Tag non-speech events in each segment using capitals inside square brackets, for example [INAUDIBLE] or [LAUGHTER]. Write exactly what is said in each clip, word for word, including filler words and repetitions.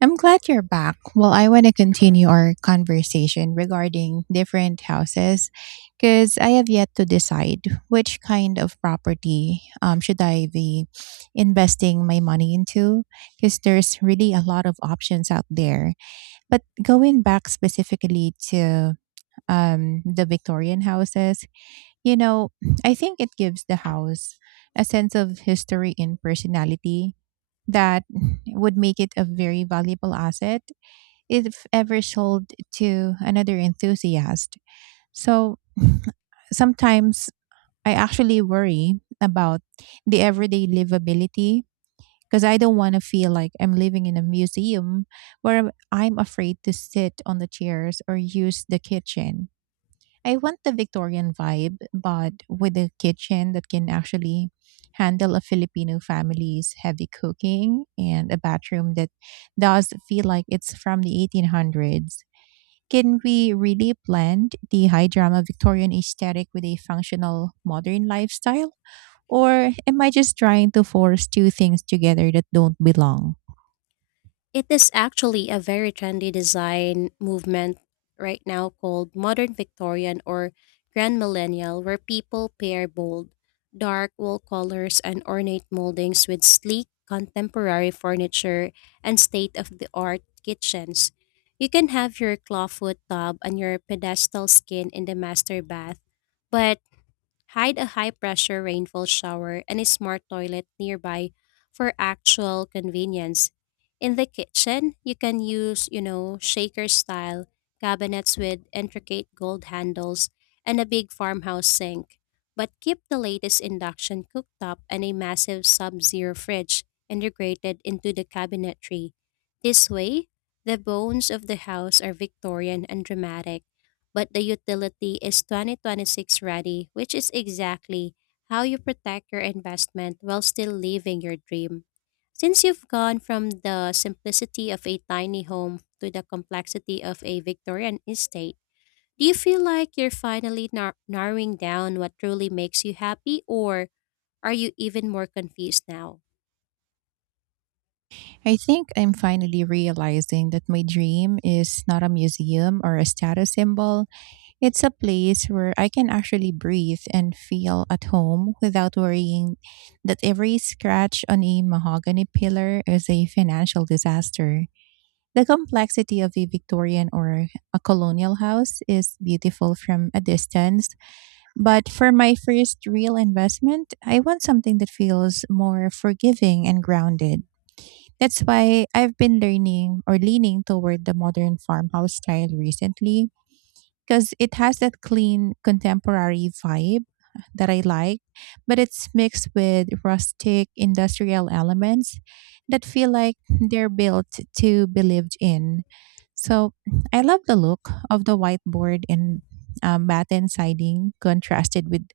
I'm glad you're back. Well, I want to continue our conversation regarding different houses because I have yet to decide which kind of property, um, should I be investing my money into, because there's really a lot of options out there. But going back specifically to um, the Victorian houses, you know, I think it gives the house a sense of history and personality that would make it a very valuable asset if ever sold to another enthusiast. So sometimes I actually worry about the everyday livability because I don't want to feel like I'm living in a museum where I'm I'm afraid to sit on the chairs or use the kitchen. I want the Victorian vibe, but with a kitchen that can actually handle a Filipino family's heavy cooking and a bathroom that does feel like it's from the eighteen hundreds. Can we really blend the high drama Victorian aesthetic with a functional modern lifestyle? Or am I just trying to force two things together that don't belong? It is actually a very trendy design movement right now called modern Victorian or grand millennial, where people pair bold, dark wall colors and ornate moldings with sleek contemporary furniture and state of the art kitchens. You can have your clawfoot tub and your pedestal skin in the master bath, but hide a high pressure rainfall shower and a smart toilet nearby for actual convenience. In the kitchen, you can use, you know, shaker style cabinets with intricate gold handles and a big farmhouse sink. But keep the latest induction cooktop and a massive sub zero fridge integrated into the cabinetry. This way, the bones of the house are Victorian and dramatic, but the utility is twenty twenty-six ready, which is exactly how you protect your investment while still living your dream. Since you've gone from the simplicity of a tiny home to the complexity of a Victorian estate, do you feel like you're finally nar- narrowing down what truly makes you happy, or are you even more confused now? I think I'm finally realizing that my dream is not a museum or a status symbol. It's a place where I can actually breathe and feel at home without worrying that every scratch on a mahogany pillar is a financial disaster. The complexity of a Victorian or a colonial house is beautiful from a distance, but for my first real investment, I want something that feels more forgiving and grounded. That's why I've been learning or leaning toward the modern farmhouse style recently because it has that clean contemporary vibe that I like, but it's mixed with rustic industrial elements that feel like they're built to be lived in. So I love the look of the whiteboard and um, batten siding contrasted with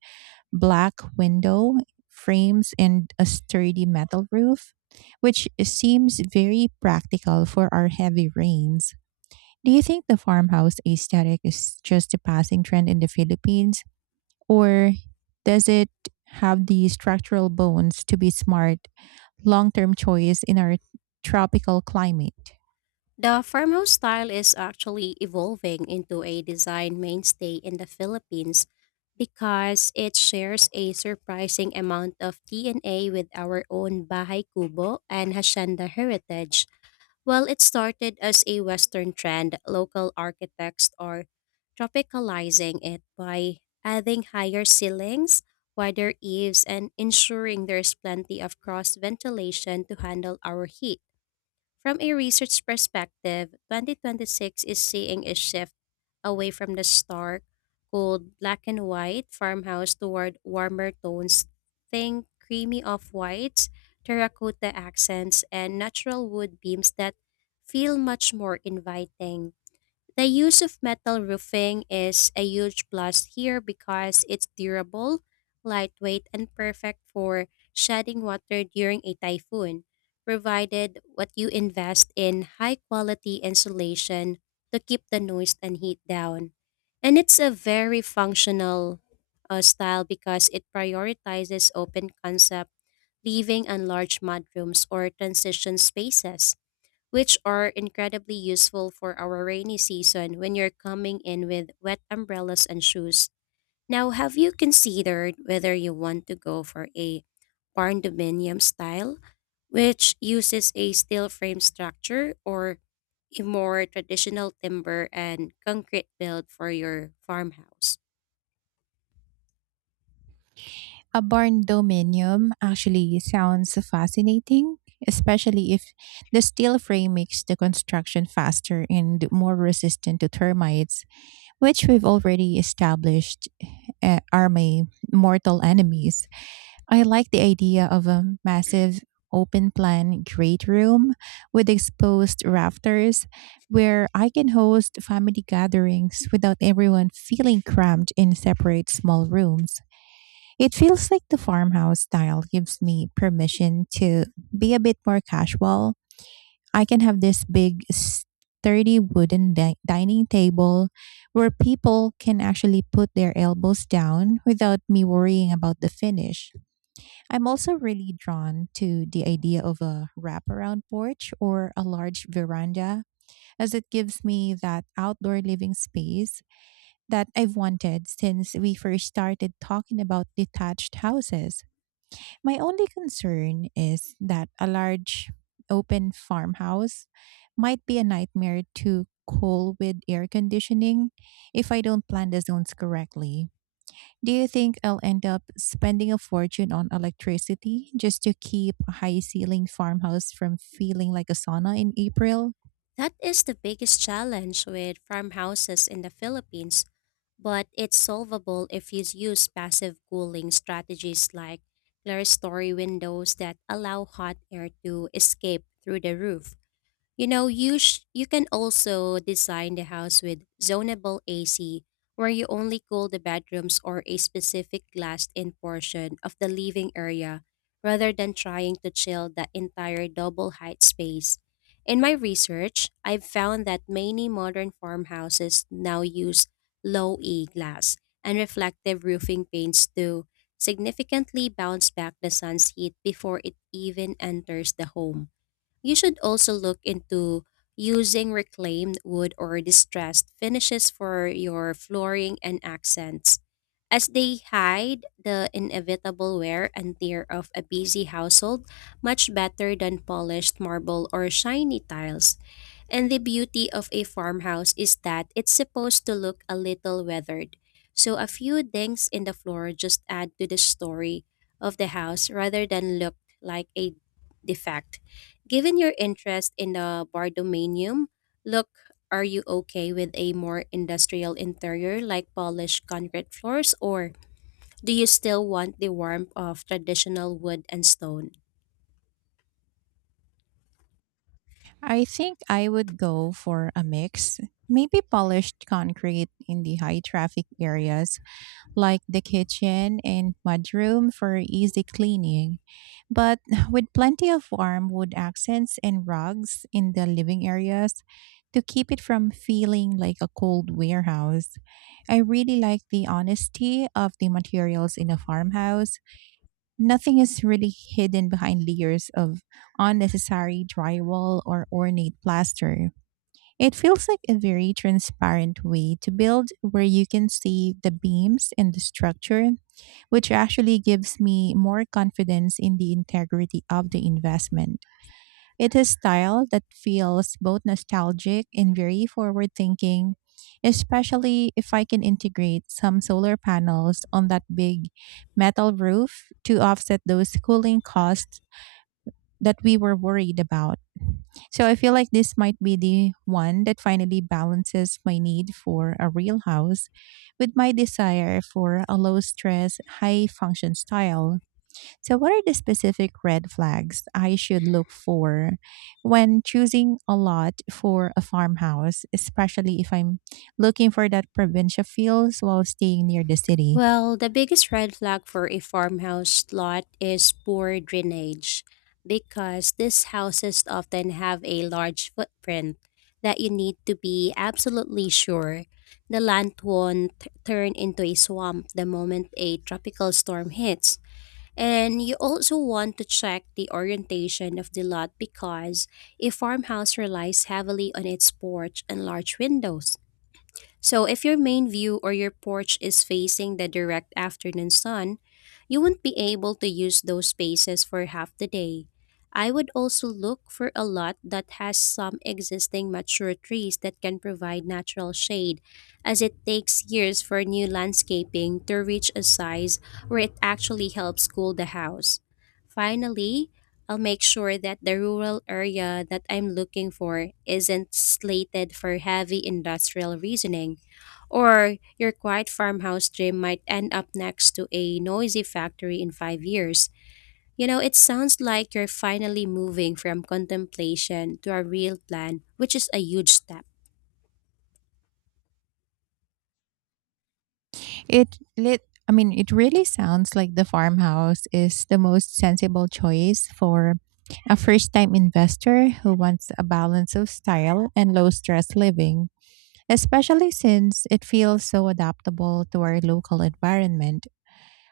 black window frames and a sturdy metal roof, which seems very practical for our heavy rains. Do you think the farmhouse aesthetic is just a passing trend in the Philippines, or does it have the structural bones to be smart, long term choice in our tropical climate? The farmhouse style is actually evolving into a design mainstay in the Philippines because it shares a surprising amount of D N A with our own Bahay Kubo and Hacienda heritage. While it started as a Western trend, local architects are tropicalizing it by adding higher ceilings, wider eaves, and ensuring there's plenty of cross ventilation to handle our heat. From a research perspective, twenty twenty-six is seeing a shift away from the stark, cold, black and white farmhouse toward warmer tones. Think creamy off whites, terracotta accents, and natural wood beams that feel much more inviting. The use of metal roofing is a huge plus here because it's durable, lightweight, and perfect for shedding water during a typhoon, provided what you invest in high quality insulation to keep the noise and heat down. And it's a very functional uh, style because it prioritizes open concept, leaving and large mudrooms or transition spaces which are incredibly useful for our rainy season when you're coming in with wet umbrellas and shoes. Now, have you considered whether you want to go for a barn style, which uses a steel frame structure, or a more traditional timber and concrete build for your farmhouse? A barn dominium actually sounds fascinating, especially if the steel frame makes the construction faster and more resistant to termites, which we've already established uh, are my mortal enemies. I like the idea of a massive open plan great room with exposed rafters where I can host family gatherings without everyone feeling cramped in separate small rooms. It feels like the farmhouse style gives me permission to be a bit more casual. I can have this big, sturdy wooden di- dining table where people can actually put their elbows down without me worrying about the finish. I'm also really drawn to the idea of a wraparound porch or a large veranda, as it gives me that outdoor living space that I've wanted since we first started talking about detached houses. My only concern is that a large open farmhouse might be a nightmare to cool with air conditioning if I don't plan the zones correctly. Do you think I'll end up spending a fortune on electricity just to keep a high ceiling farmhouse from feeling like a sauna in April? That is the biggest challenge with farmhouses in the Philippines, but it's solvable if you use passive cooling strategies like clerestory windows that allow hot air to escape through the roof. You know, you sh- you can also design the house with zonable A C, where you only cool the bedrooms or a specific glassed-in portion of the living area, rather than trying to chill the entire double-height space. In my research, I've found that many modern farmhouses now use low-E glass and reflective roofing paints to significantly bounce back the sun's heat before it even enters the home. You should also look into using reclaimed wood or distressed finishes for your flooring and accents, as they hide the inevitable wear and tear of a busy household much better than polished marble or shiny tiles. And the beauty of a farmhouse is that it's supposed to look a little weathered. So a few dings in the floor just add to the story of the house rather than look like a defect. Given your interest in the Bardomanium, look, are you okay with a more industrial interior like polished concrete floors, or do you still want the warmth of traditional wood and stone? I think I would go for a mix. Maybe polished concrete in the high traffic areas like the kitchen and mudroom for easy cleaning, but [SIGHS] with plenty of warm wood accents and rugs in the living areas to keep it from feeling like a cold warehouse. I really like the honesty of the materials in a farmhouse. Nothing is really hidden behind layers of unnecessary drywall or ornate plaster. It feels like a very transparent way to build where you can see the beams and the structure, which actually gives me more confidence in the integrity of the investment. It is style that feels both nostalgic and very forward thinking, especially if I can integrate some solar panels on that big metal roof to offset those cooling costs that we were worried about. So I feel like this might be the one that finally balances my need for a real house with my desire for a low stress, high function style. So, what are the specific red flags I should look for when choosing a lot for a farmhouse, especially if I'm looking for that provincial feels while staying near the city? Well, the biggest red flag for a farmhouse lot is poor drainage because these houses often have a large footprint that you need to be absolutely sure the land won't t- turn into a swamp the moment a tropical storm hits. And you also want to check the orientation of the lot because a farmhouse relies heavily on its porch and large windows. So, if your main view or your porch is facing the direct afternoon sun, you won't be able to use those spaces for half the day. I would also look for a lot that has some existing mature trees that can provide natural shade, as it takes years for new landscaping to reach a size where it actually helps cool the house. Finally, I'll make sure that the rural area that I'm looking for isn't slated for heavy industrial reasoning, or your quiet farmhouse dream might end up next to a noisy factory in five years. You know, it sounds like you're finally moving from contemplation to a real plan, which is a huge step. It lit I mean, it really sounds like the farmhouse is the most sensible choice for a first-time investor who wants a balance of style and low-stress living, especially since it feels so adaptable to our local environment.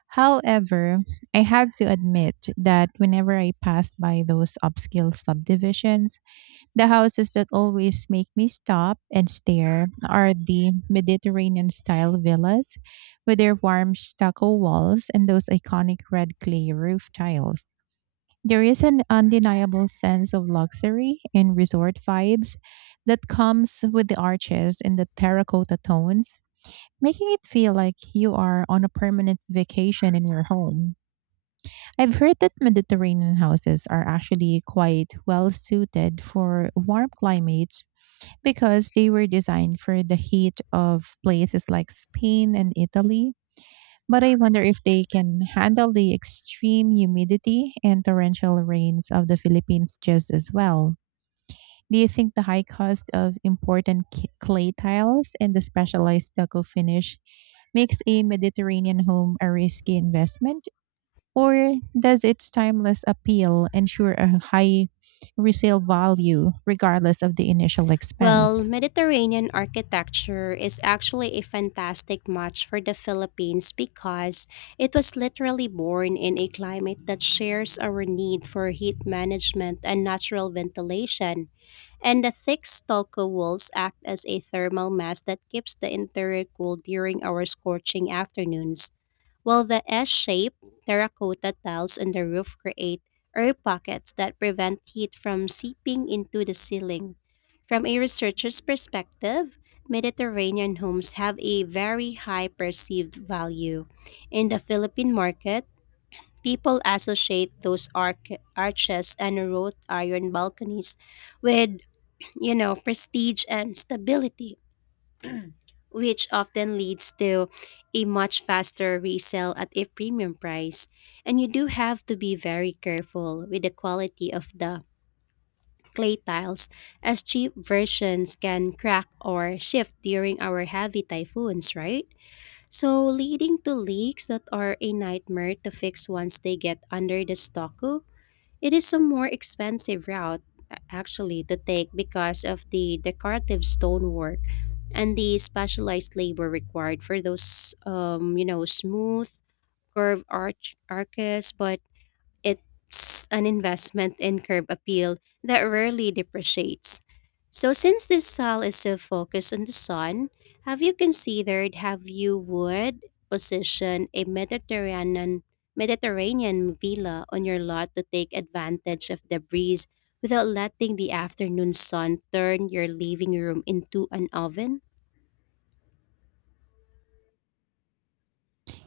However, I have to admit that whenever I pass by those upscale subdivisions, the houses that always make me stop and stare are the Mediterranean style villas with their warm stucco walls and those iconic red clay roof tiles. There is an undeniable sense of luxury and resort vibes that comes with the arches and the terracotta tones, making it feel like you are on a permanent vacation in your home. I've heard that Mediterranean houses are actually quite well suited for warm climates because they were designed for the heat of places like Spain and Italy. But I wonder if they can handle the extreme humidity and torrential rains of the Philippines just as well. Do you think the high cost of important ki- clay tiles and the specialized stucco finish makes a Mediterranean home a risky investment? Or does its timeless appeal ensure a high resale value regardless of the initial Well, expense? Mediterranean architecture is actually a fantastic match for the Philippines because it was literally born in a climate that shares our need for heat management and natural ventilation. And the thick stucco walls act as a thermal mass that keeps the interior cool during our scorching afternoons, while the S-shaped terracotta tiles in the roof create air pockets that prevent heat from seeping into the ceiling. From a researcher's perspective, Mediterranean homes have a very high perceived value. In the Philippine market, people associate those arc- arches and wrought iron balconies with, you know, prestige and stability, which often leads to a much faster resale at a premium price. And you do have to be very careful with the quality of the clay tiles, as cheap versions can crack or shift during our heavy typhoons, right? So, leading to leaks that are a nightmare to fix once they get under the stucco. It is a more expensive route, a- actually, to take because of the decorative stonework and the specialized labor required for those, um, you know, smooth curved arch arches, but it's an investment in curb appeal that rarely depreciates. So since this style is so focused on the sun, have you considered have you would position a Mediterranean Mediterranean villa on your lot to take advantage of the breeze without letting the afternoon sun turn your living room into an oven?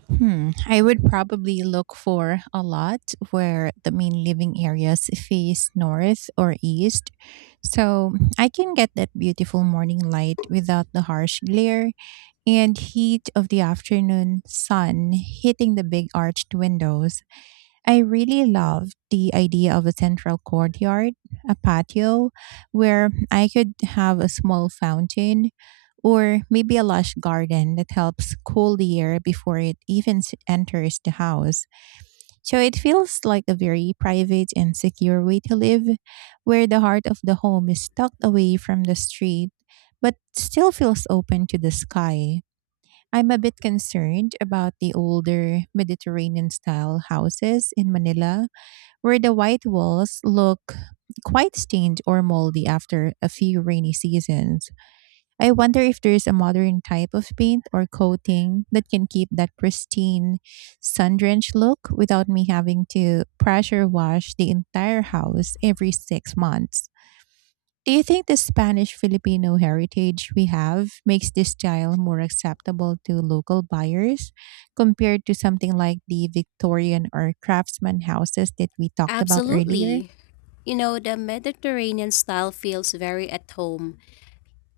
Hmm. I would probably look for a lot where the main living areas face north or east, so I can get that beautiful morning light without the harsh glare and heat of the afternoon sun hitting the big arched windows. I really love the idea of a central courtyard, a patio, where I could have a small fountain or maybe a lush garden that helps cool the air before it even s- enters the house. So it feels like a very private and secure way to live, where the heart of the home is tucked away from the street, but still feels open to the sky. I'm a bit concerned about the older Mediterranean style houses in Manila where the white walls look quite stained or moldy after a few rainy seasons. I wonder if there's a modern type of paint or coating that can keep that pristine, sun drenched look without me having to pressure wash the entire house every six months. Do you think the Spanish Filipino heritage we have makes this style more acceptable to local buyers compared to something like the Victorian or craftsman houses that we talked about earlier? Absolutely. You know, the Mediterranean style feels very at home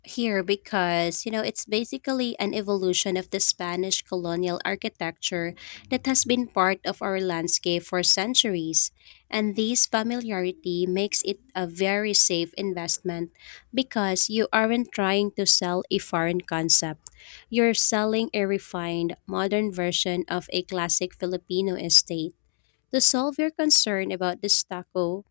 here because, you know, it's basically an evolution of the Spanish colonial architecture that has been part of our landscape for centuries, and this familiarity makes it a very safe investment because you aren't trying to sell a foreign concept. You're selling a refined modern version of a classic Filipino estate. To solve your concern about the stucco,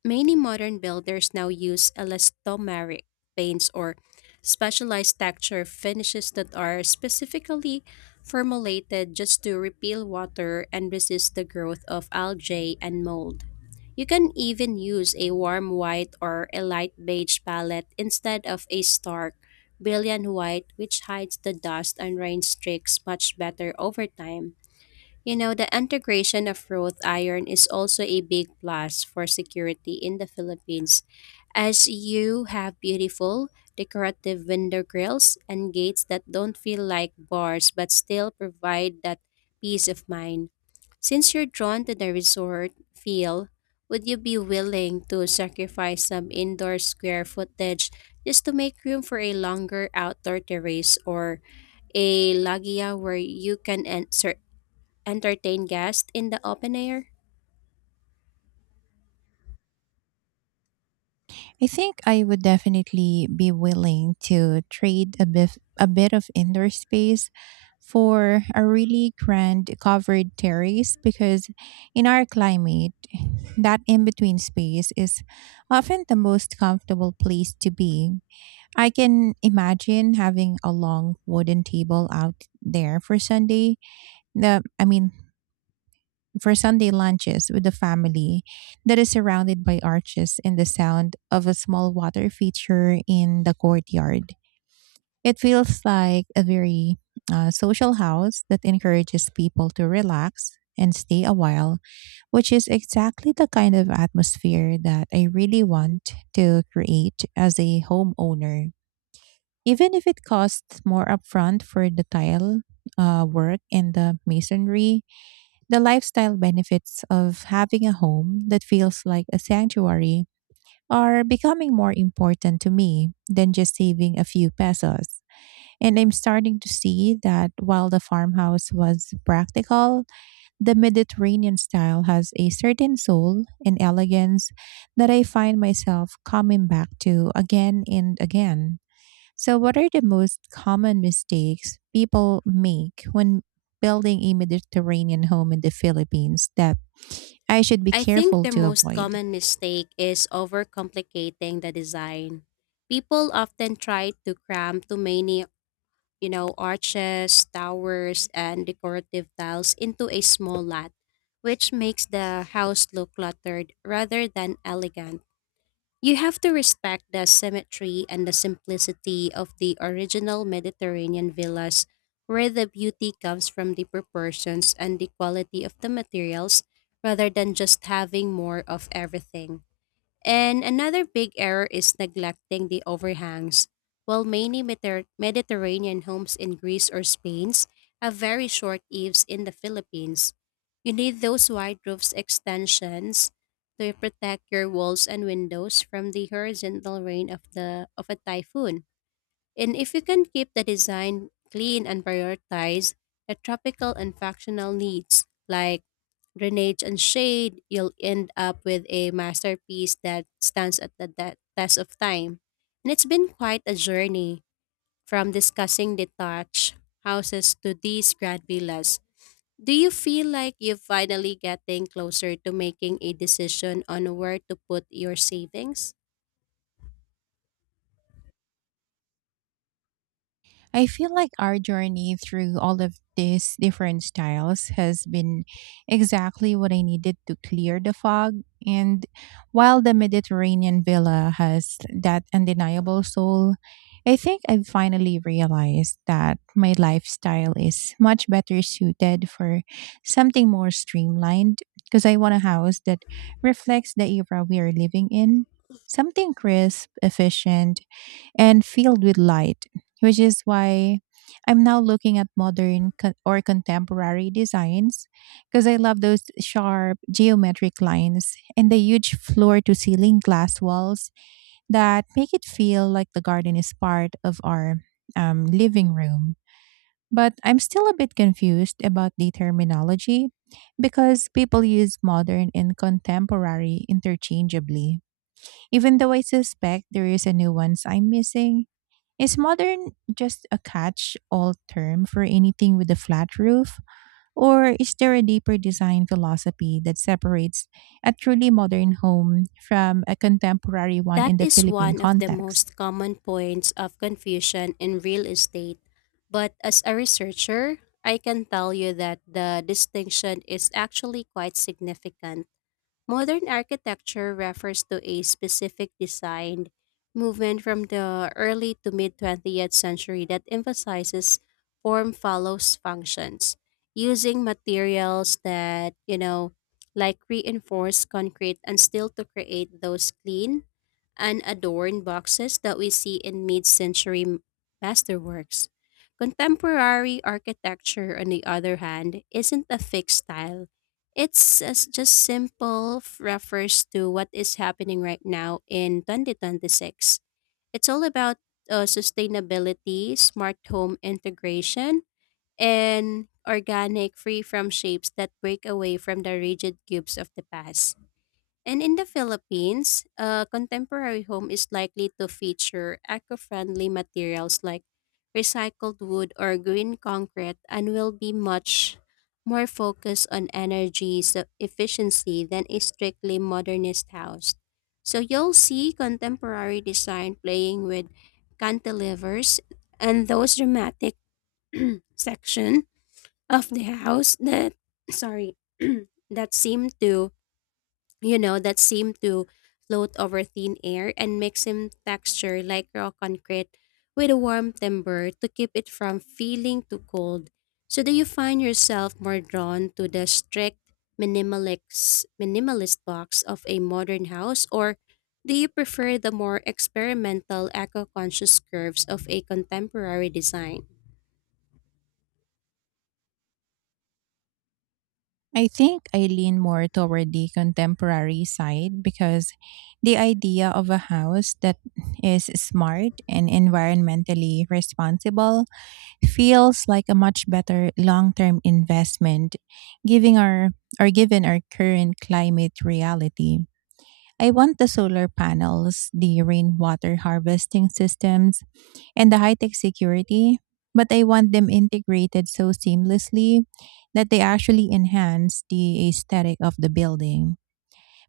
many modern builders now use elastomeric paints or specialized texture finishes that are specifically formulated just to repel water and resist the growth of algae and mold. You can even use a warm white or a light beige palette instead of a stark, brilliant white, which hides the dust and rain streaks much better over time. You know, the integration of wrought iron is also a big plus for security in the Philippines, as you have beautiful, decorative window grills and gates that don't feel like bars but still provide that peace of mind. Since you're drawn to the resort feel, would you be willing to sacrifice some indoor square footage just to make room for a longer outdoor terrace or a loggia where you can en- sur- entertain guests in the open air? I think I would definitely be willing to trade a bit, a bit of indoor space for a really grand covered terrace because in our climate, that in between space is often the most comfortable place to be. I can imagine having a long wooden table out there for Sunday. The I mean, for Sunday lunches with the family, that is surrounded by arches and the sound of a small water feature in the courtyard. It feels like a very uh, social house that encourages people to relax and stay a while, which is exactly the kind of atmosphere that I really want to create as a homeowner. Even if it costs more upfront for the tile uh, work and the masonry, the lifestyle benefits of having a home that feels like a sanctuary are becoming more important to me than just saving a few pesos. And I'm starting to see that while the farmhouse was practical, the Mediterranean style has a certain soul and elegance that I find myself coming back to again and again. So, what are the most common mistakes people make when building a Mediterranean home in the Philippines that I should be I think careful the to most avoid? common mistake is overcomplicating the design. People often try to cram too many, you know, arches, towers, and decorative tiles into a small lot, which makes the house look cluttered rather than elegant. You have to respect the symmetry and the simplicity of the original Mediterranean villas, where the beauty comes from the proportions and the quality of the materials rather than just having more of everything. And another big error is neglecting the overhangs. While many Mediter- Mediterranean homes in Greece or Spain have very short eaves, in the Philippines, you need those wide roofs extensions to protect your walls and windows from the horizontal rain of the of a typhoon. And if you can keep the design clean and prioritize the tropical and functional needs like drainage and shade, you'll end up with a masterpiece that stands at the de- test of time. And it's been quite a journey from discussing detached houses to these grad villas. Do you feel like you're finally getting closer to making a decision on where to put your savings? I feel like our journey through all of these different styles has been exactly what I needed to clear the fog. And while the Mediterranean villa has that undeniable soul, I think I've finally realized that my lifestyle is much better suited for something more streamlined, because I want a house that reflects the era we are living in. Something crisp, efficient, and filled with light, which is why I'm now looking at modern co- or contemporary designs, because I love those sharp geometric lines and the huge floor to ceiling glass walls that make it feel like the garden is part of our um, living room. But I'm still a bit confused about the terminology, because people use modern and contemporary interchangeably, even though I suspect there is a nuance I'm missing. Is modern just a catch all term for anything with a flat roof? Or is there a deeper design philosophy that separates a truly modern home from a contemporary one That in the is Philippine one of the context? most common points of confusion in real estate. But as a researcher, I can tell you that the distinction is actually quite significant. Modern architecture refers to a specific design movement from the early to mid twentieth century that emphasizes form follows functions, using materials that, you know, like reinforced concrete and steel, to create those clean unadorned boxes that we see in mid century masterworks. Contemporary architecture, on the other hand, isn't a fixed style. It's as just simple f- refers to what is happening right now in twenty twenty-six. It's all about uh, sustainability, smart home integration, and organic free from shapes that break away from the rigid cubes of the past. And in the Philippines, a contemporary home is likely to feature eco friendly materials like recycled wood or green concrete, and will be much more focused on energy s- efficiency than a strictly modernist house. So you'll see contemporary design playing with cantilevers and those dramatic section of the house that sorry [CLEARS THROAT] that seem to you know, that seem to float over thin air and mix in texture like raw concrete with a warm timber to keep it from feeling too cold. So do you find yourself more drawn to the strict minimalist minimalist box of a modern house, or do you prefer the more experimental eco-conscious curves of a contemporary design? I think I lean more toward the contemporary side, because the idea of a house that is smart and environmentally responsible feels like a much better long-term investment giving our or given our current climate reality. I want the solar panels, the rainwater harvesting systems, and the high-tech security, but I want them integrated so seamlessly that they actually enhance the aesthetic of the building.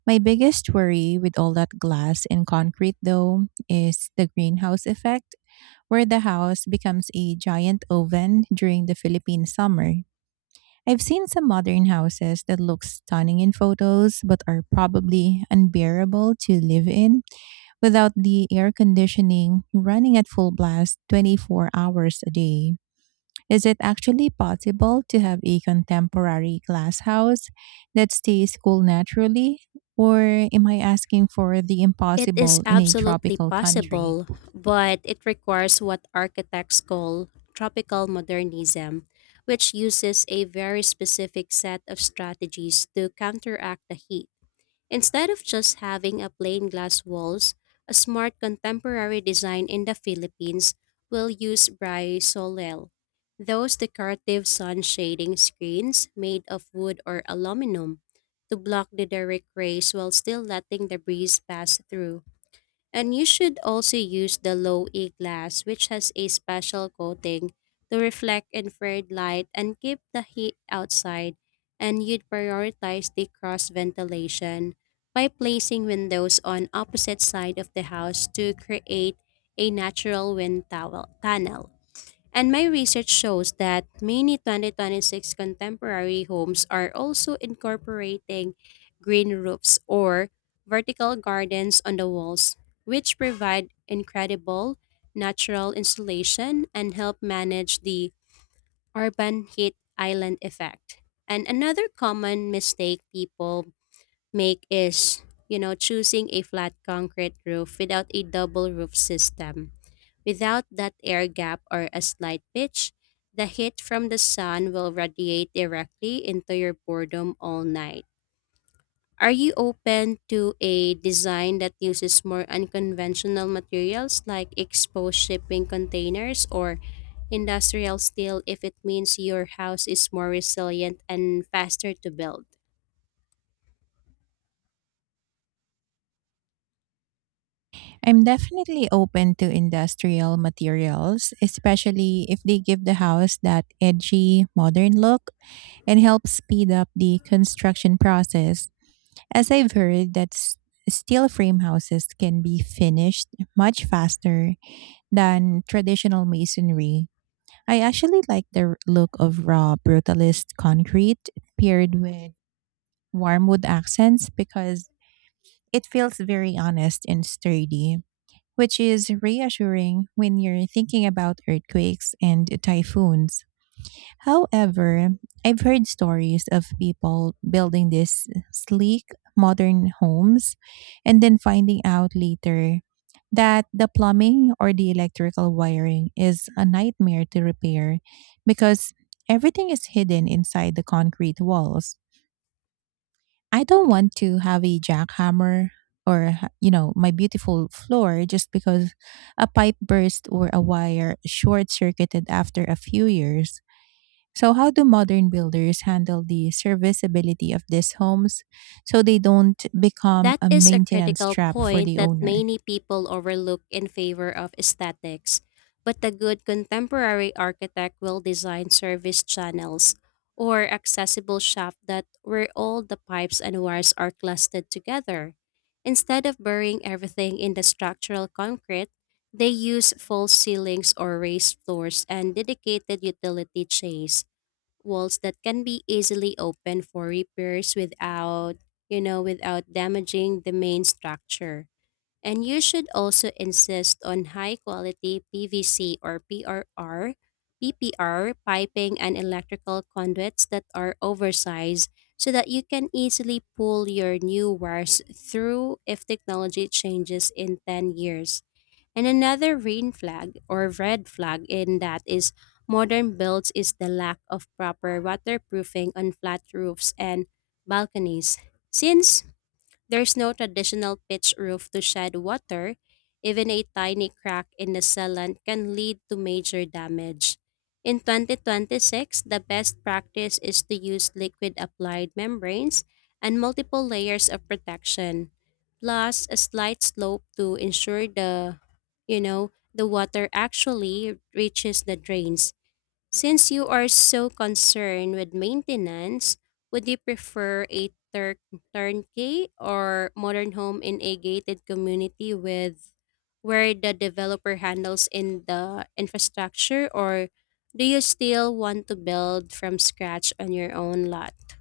My biggest worry with all that glass and concrete though is the greenhouse effect, where the house becomes a giant oven during the Philippine summer. I've seen some modern houses that look stunning in photos but are probably unbearable to live in without the air conditioning running at full blast twenty-four hours a day. Is it actually possible to have a contemporary glass house that stays cool naturally? Or am I asking for the It is impossible in a absolutely tropical country? possible, but it requires what architects call tropical modernism, which uses a very specific set of strategies to counteract the heat. Instead of just having a plain glass walls, a smart contemporary design in the Philippines will use Solel, those decorative sun shading screens made of wood or aluminum, to block the direct rays while still letting the breeze pass through. And you should also use the low E glass, which has a special coating to reflect infrared light and keep the heat outside. And you'd prioritize the cross ventilation by placing windows on opposite side of the house to create a natural wind towel- tunnel. And my research shows that many twenty twenty-six contemporary homes are also incorporating green roofs or vertical gardens on the walls, which provide incredible natural insulation and help manage the urban heat island effect. And another common mistake people make is, you know, choosing a flat concrete roof without a double roof system. Without that air gap or a slight pitch, the heat from the sun will radiate directly into your boredom all night. Are you open to a design that uses more unconventional materials like exposed shipping containers or industrial steel, if it means your house is more resilient and faster to build? I'm definitely open to industrial materials, especially if they give the house that edgy, modern look and help speed up the construction process. As I've heard that s- steel frame houses can be finished much faster than traditional masonry. I actually like the r- look of raw brutalist concrete paired with warm wood accents because it feels very honest and sturdy, which is reassuring when you're thinking about earthquakes and typhoons. However, I've heard stories of people building these sleek modern homes and then finding out later that the plumbing or the electrical wiring is a nightmare to repair because everything is hidden inside the concrete walls. I don't want to have a jackhammer or ha- you know my beautiful floor just because a pipe burst or a wire short circuited after a few years. So how do modern builders handle the serviceability of these homes so they don't become That a is a maintenance critical trap for point the that owner? many people overlook in favor of aesthetics. But a good contemporary architect will design service channels or accessible shaft that where all the pipes and wires are clustered together. Instead of burying everything in the structural concrete, they use false ceilings or raised floors and dedicated utility chains walls that can be easily opened for repairs without, you know, without damaging the main structure. And you should also insist on high quality P V C or P R R P P R piping and electrical conduits that are oversized, so that you can easily pull your new wires through if technology changes in ten years. And another rain flag or red flag in that is modern builds is the lack of proper waterproofing on flat roofs and balconies. Since there's no traditional pitch roof to shed water. Even a tiny crack in the sealant can lead to major damage. In twenty twenty-six, the best practice is to use liquid applied membranes and multiple layers of protection, plus a slight slope to ensure the, you know, the water actually reaches the drains. Since you are so concerned with maintenance, would you prefer a tur- turnkey or modern home in a gated community with where the developer handles in the infrastructure, or do you still want to build from scratch on your own lot?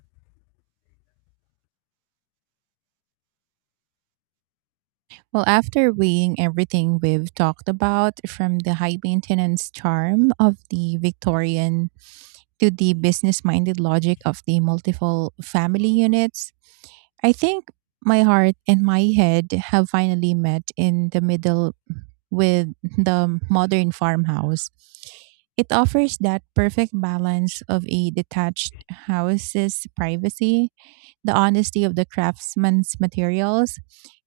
Well, after weighing everything we've talked about, from the high maintenance charm of the Victorian to the business minded logic of the multiple family units, I think my heart and my head have finally met in the middle with the modern farmhouse. It offers that perfect balance of a detached house's privacy, the honesty of the craftsman's materials,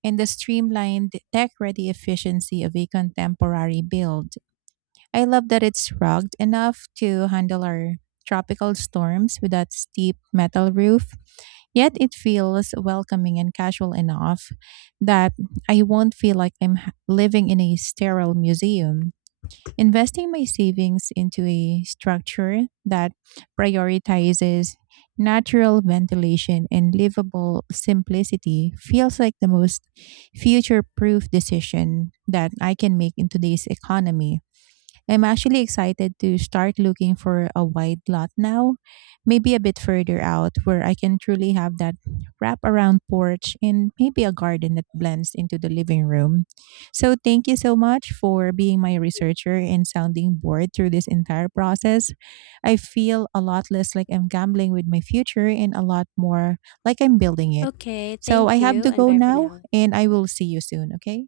and the streamlined tech ready efficiency of a contemporary build. I love that it's rugged enough to handle our tropical storms with that steep metal roof, yet it feels welcoming and casual enough that I won't feel like I'm h- living in a sterile museum. Investing my savings into a structure that prioritizes natural ventilation and livable simplicity feels like the most future proof decision that I can make in today's economy. I'm actually excited to start looking for a wide lot now, maybe a bit further out where I can truly have that wrap around porch and maybe a garden that blends into the living room. So, thank you so much for being my researcher and sounding board through this entire process. I feel a lot less like I'm gambling with my future and a lot more like I'm building it. Okay, So, I thank have you to and go bye for now now. and I will see you soon, okay?